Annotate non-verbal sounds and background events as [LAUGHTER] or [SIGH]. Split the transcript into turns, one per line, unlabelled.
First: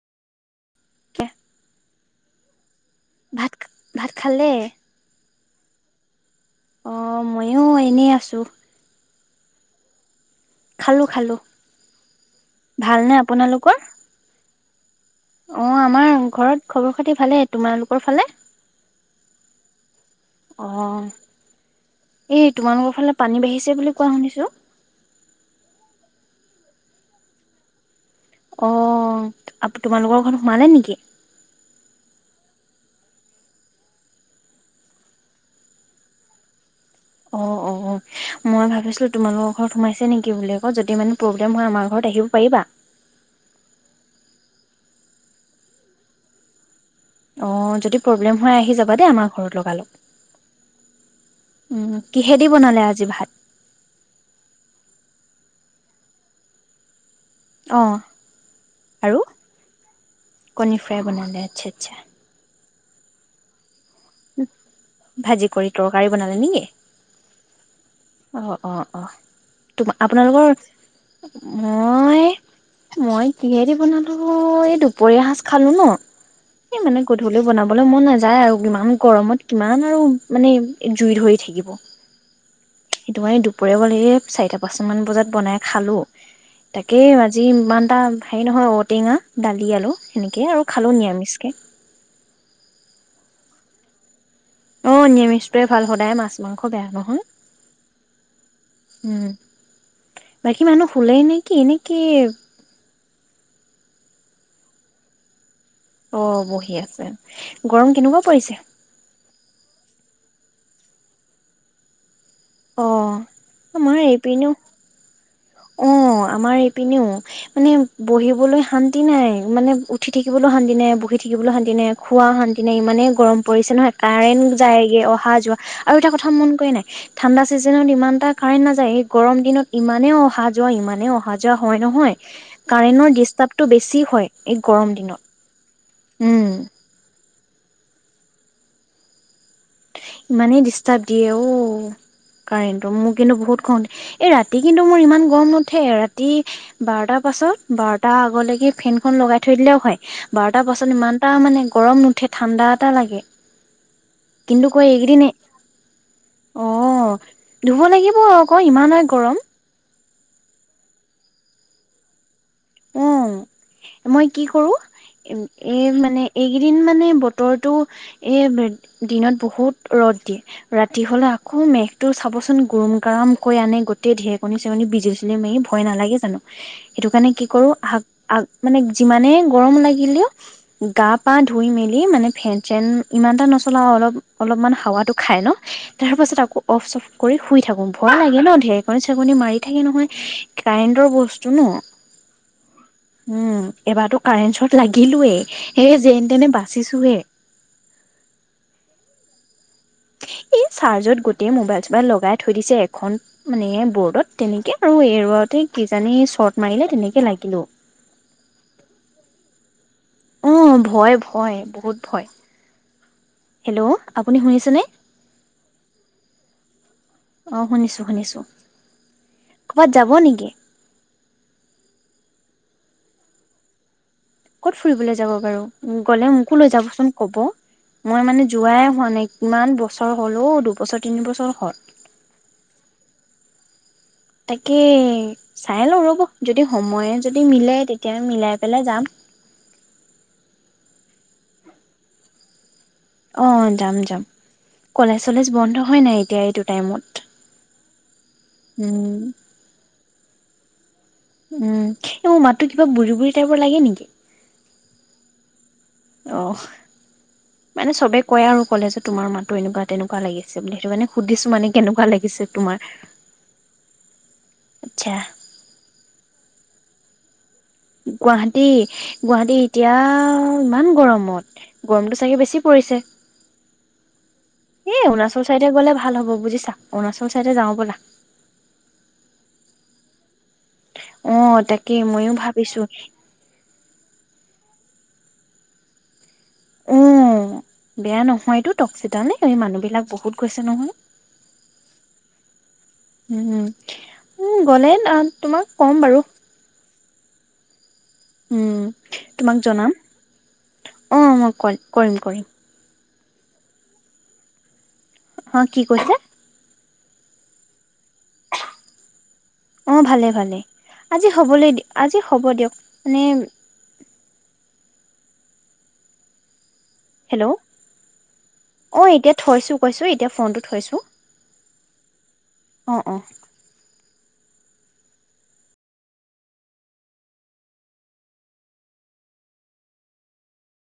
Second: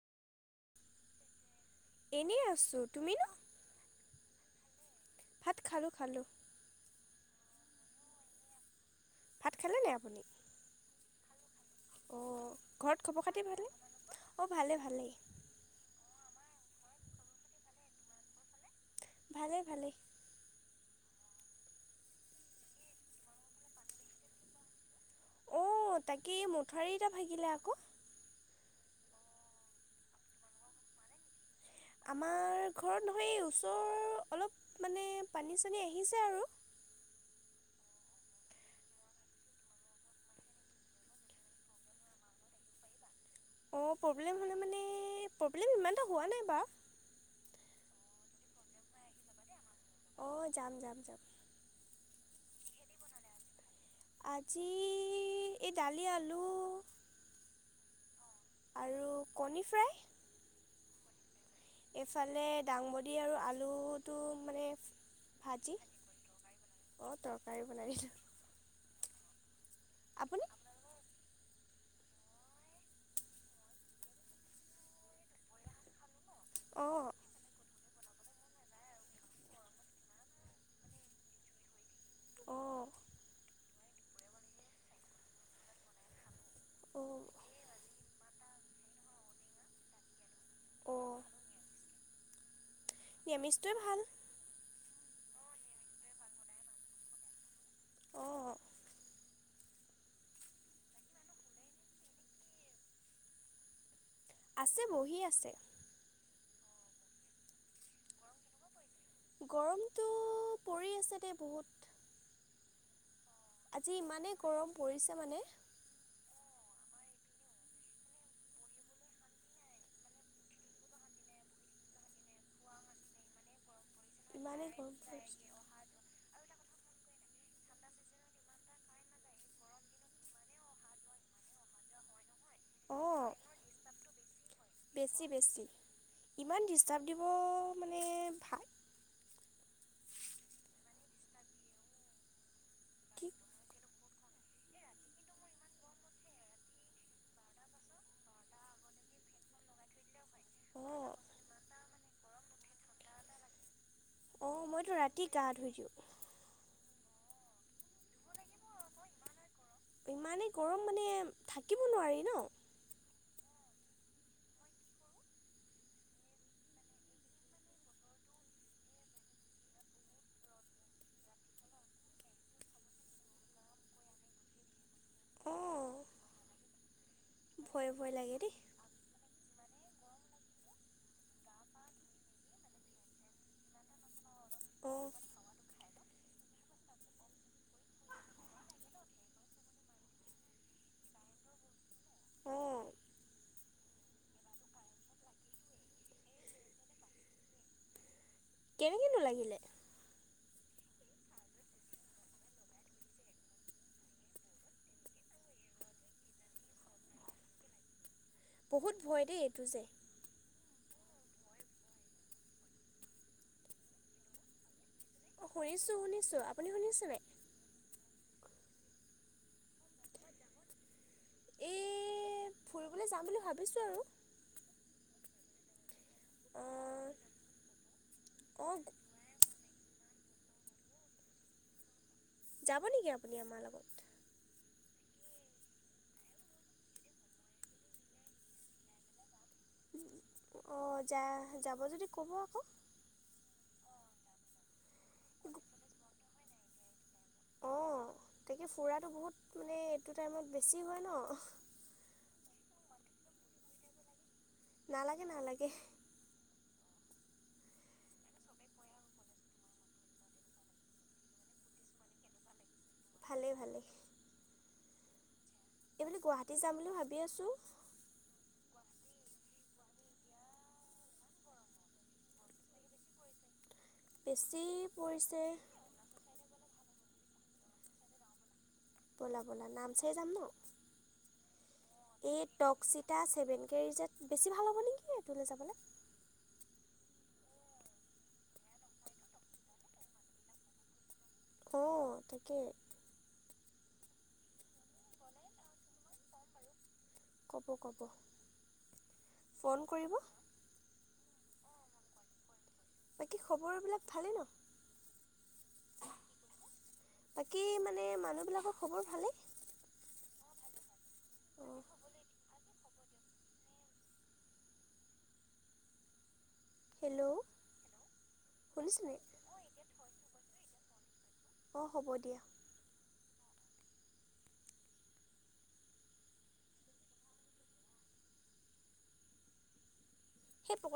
[UNINTELLIGIBLE]
এনেই আছো।
ভাত ভাত খালে?
ভাত খালো, খালোঁ।
অ ময়ো এনেই আছো।
ভাত খালেনে আপুনি?
খালোঁ খালোঁ,
অঁ ঘৰত
ভালনে
খবৰ খাতি ভালেই
আপোনালোকৰ?
অঁ ভালে ভালেই।
অ' আমাৰ ঘৰত খবৰ খাতি ভালে তোমালোকৰ ফালে?
ভালেই ভালে।
অ' এই তোমালোকৰ ফালে পানী বাঢ়িছে বুলি কোৱা শুনিছোঁ।
অ' তাকে মঠাৰি এটা ভাগিলে আকৌ।
অ' আ তোমালোকৰ ঘৰ সোমালে নেকি?
আমাৰ ঘৰত নহয় ওচৰ, অলপ মানে পানী চানী আহিছে আৰু।
অ' অ'। মই ভাবিছিলো তোমালোকৰ ঘৰত সোমাইছে নেকি বুলি ক যদি মানে প্ৰব্লেম হয় আমাৰ ঘৰত আহিব পাৰিবা। [INAUDIBLE]
অ' প্ৰব্লেম হ'লে মানে প্ৰব্লেম ইমান এটা হোৱা নাই বা।
অ' যদি প্ৰব্লেম হয় আহি যাবা দেই আমাৰ ঘৰত লগালগ।
অ' যাম যাম যাম।
উম, কিহেদি বনালে আজি ভাত?
আজি এই দালি আলু
অ'। আৰু,
কণী ফ্ৰাই
কণী ফ্ৰাই বনালে, আচ্ছা, আচ্ছা।
দাংগোডী আৰু আলু
ভাজি কৰি তৰকাৰী বনালে নিকি?
অঁ তৰকাৰী বনাই দিলোঁ
অ' অ' অ' তো
আপুনি
আপোনালোকৰ মই মই কিহেদি বনালো, এই দুপৰীয়া সাজ খালো ন। এ মানে
অঁ
গধূলিও বনাব মন নাযায় আৰু ইমান গৰমত কিমান আৰু মানে জুই ধৰি থাকিব।
অঁ
সেইটো মানে দুপৰীয়া গলে এই চাৰিটা পাঁচ মান বজাত বনাই খালো। তাকেই
অঁ
আজি ইমান এটা হেৰি নহয় ঔটেঙা দালি আলু সেনেকেই আৰু খালো নিৰামিষকে।
নিৰামিষ তোৱেই ভাল।
অ' নিৰামিষটোৱয়ে ভাল সদায় মাছ মাংস বেয়া নহয়।
অঁ
উম, বাকী মানুহ শুলেই নেকি নেকি
আছে বহি আছে।
অ' বহি আছে, গৰম কেনেকুৱা পৰিছে?
গৰমটো পৰি আছে দেই বহুত।
অ'।
আজি
আমাৰ
ইমানেই
এইপিনেও
গৰম পৰিছে মানে।
অ' আমাৰ এইপিনেও মানে বহিবলৈ শান্তি নাই মানে উঠি থাকিবলৈ শান্তি নাই বহি থাকিবলৈ শান্তি নাই খোৱা শান্তি নাই ইমানেই গৰম পৰিছে নহয়। কাৰেণ্ট
ইমানেই গৰম
যায়গে অহা
পৰিছে
যোৱা, আৰু এটা কথা মন কৰে নাই ঠাণ্ডা চিজনত ইমান এটা কাৰেন্ট নাযায় এই গৰম দিনত ইমানেই আহা যোৱা ইমানেই অহা যোৱা হয় নহয়। কাৰেণ্টৰ
অঁ
ডিষ্টাৰ্বটো বেছি হয় এই গৰম দিনত।
বেছি বেছি
উম
ইমান ডিষ্টাৰ্ব দিব? মানে ভা
ইমানেই ডিষ্টাৰ্ব দিয়ে অ' কাৰেণ্টটো মোৰ
কি
কিন্তু বহুত খং উঠে। এই ৰাতি কিন্তু মোৰ ইমান গৰম নুঠে, ৰাতি বাৰটাৰ
বাৰটা নটা আগলৈকে ফেনখন লগাই থৈ দিলেও হয়। বাৰটা অ'। ইমান এটা মানে গৰম নুঠে ঠাণ্ডা
পাছত বাৰটা আগলৈকে ফেনখন লগাই থৈ দিলেও হয়। বাৰটাৰ পাছত ইমান এটা মানে গৰম নুঠে ঠাণ্ডা এটা লাগে।
অ',
কিন্তু কৈ
মইতো
এইকেইদিন
ৰাতি
এ,
গা ধুই দিওঁ,
অ'। ধুব লাগিব আকৌ, ইমানেই গৰম।
ইমানেই গৰম মানে থাকিব নোৱাৰি ন'।
অ' মই কি কৰো এ, মানে এইকেইদিন মানে বতৰটো এ, দিনত বহুত ৰ'দ ৰ'দ দিয়ে ৰাতি হ'লে আকৌ মেঘটো চাবচোন গুৰম গাৰাম কৰি আনে গোটেই ঢেৰেকনী চেৰেকনি বি বিজুলী মাৰি ভয়
অ',
নালাগে জানো, সেইটো কাৰণে কি কৰোঁ,
ভয়
আগ
ভয় লাগে
আগ
দেই,
মানে যিমানেই গৰম লাগিলেও গা পা ধুই মেলি মানে ফেন চেন ইমান এটা নচলাও অলপ অলপ অলপ মান
অ',
হাৱাতো খাই লও তাৰ পাছত আকৌ অফ চফ কৰি শুই থাকো, ভয় লাগে ন' ডেৰেকণী চেৰেকণী মাৰি দি থাকে নহয়, কাৰেণ্টৰ বস্তু ন'।
অ'।
উম, এবাৰটো কাৰেন্ট চৰ্ট লাগিলোয়ে, সেই যেন তেনে বাচিছোহে।
কেনেকৈনো লাগিলে?
ইচ চাৰ্জত গোটেই মোবাইল চোবাইল লগাই থৈ দিছে এখন মানে ব'ৰ্ডত, তেনেকৈ আৰু এৰুৱাতে কিজানি শ্বৰ্ট মাৰিলে তেনেকে লাগিলোঁ।
বহুত ভয় দেই, এইটো যে
অ' ভয় ভয়, বহুত ভয়। হেল্ল' আপুনি শুনিছেনে?
অ' শুনিছোঁ শুনিছোঁ। আপুনি শুনিছে নাই?
অ' শুনিছোঁ শুনিছোঁ। ক'বাত যাব নেকি?
এ, ফুৰিবলৈ যাম বুলি ভাবিছোঁ আৰু।
ক'ত ফুৰিবলৈ যাব বাৰু? গ'লে মোকো লৈ
অ',
যাবচোন ক'ব, মই মানে
অ',
যোৱাই হোৱা নাই কিমান বচ বছৰ হ'ল অ' দুবছৰ তিন বছৰ হ'ল।
যাব নেকি আপুনি আমাৰ লগত?
তাকে চাই লওঁ ৰ'ব যদি সময়ে যদি মিলে তেতিয়া মিলাই পেলাই যাম।
অ' যা যাব যদি ক'ব আকৌ।
অ' যাম যাম। কলেজ চলেজ বন্ধ হয় নাই এতিয়া এইটো টাইমত?
অ' তাকে ফুৰাটো
উম
বহুত মানে এইটো টাইমত বেছি হয় ন'?
উম, এইবোৰ মাতটো কিবা বুঢ়ী বুঢ়ী টাইপৰ লাগে নেকি?
নালাগে নালাগে।
অ'। মানে চবে কয় আৰু ক'লে যে তোমাৰ মাতটো এনেুৱা তেনেকুৱা লাগিছে বুলি সেইটো মানে সুধিছোঁ মানে কেনেকুৱা লাগিছে। ছে তোমাৰ
ভালে ভালে।
আচ্ছা।
এই গুৱাহাটী যাম বুলি ভাবি আছোঁ।
গুৱাহাটী গুৱাহাটী এতিয়া ইমান গৰমত গৰমটো চাগে বেছি পৰি পিছে
বেছি
হেই
পৰিছে
অৰুণাচল চাইডে গলে ভাল হ'ব বুজিছা? অৰুণাচল চাইডে যাওঁ বলা।
ব'লা ব'লা নামচাই যাম ন'?
অ তাকে ময়ো
এই
ভাবিছো
টকছিকা চেভেন কেজ যে বেছি ভাল যেনেকে নেকি তলৈ যাবলে
উ বেয়া নহয়তো টকচিতানে এই মানুহ বিলাক বহুত গৈছে নহয়।
অ' থিকে।
উম উম, গ'লে তোমাক ক'ম বাৰু।
ক'ব ক'ব
উম, তোমাক
ফোন
জনাম
কৰিব
অ' মই ক কৰিম কৰিম।
বাকী খবৰবিলাক ভালেই ন।
অ' কি কৈছে।
বাকী মানে মানুহবিলাকৰ খবৰ ভালেই।
অ ভালে ভালে আজি হ'বলৈ দ
অঁ
আজি হ'ব দিয়ক মানে।
হেল্ল' শুনিছেনে
হেল্ল'অ'এতিয়া থয়ছো কয়ছো ফোনতো থয়ছো।
অ' হ'ব দিয়া। সেই [UNINTELLIGIBLE]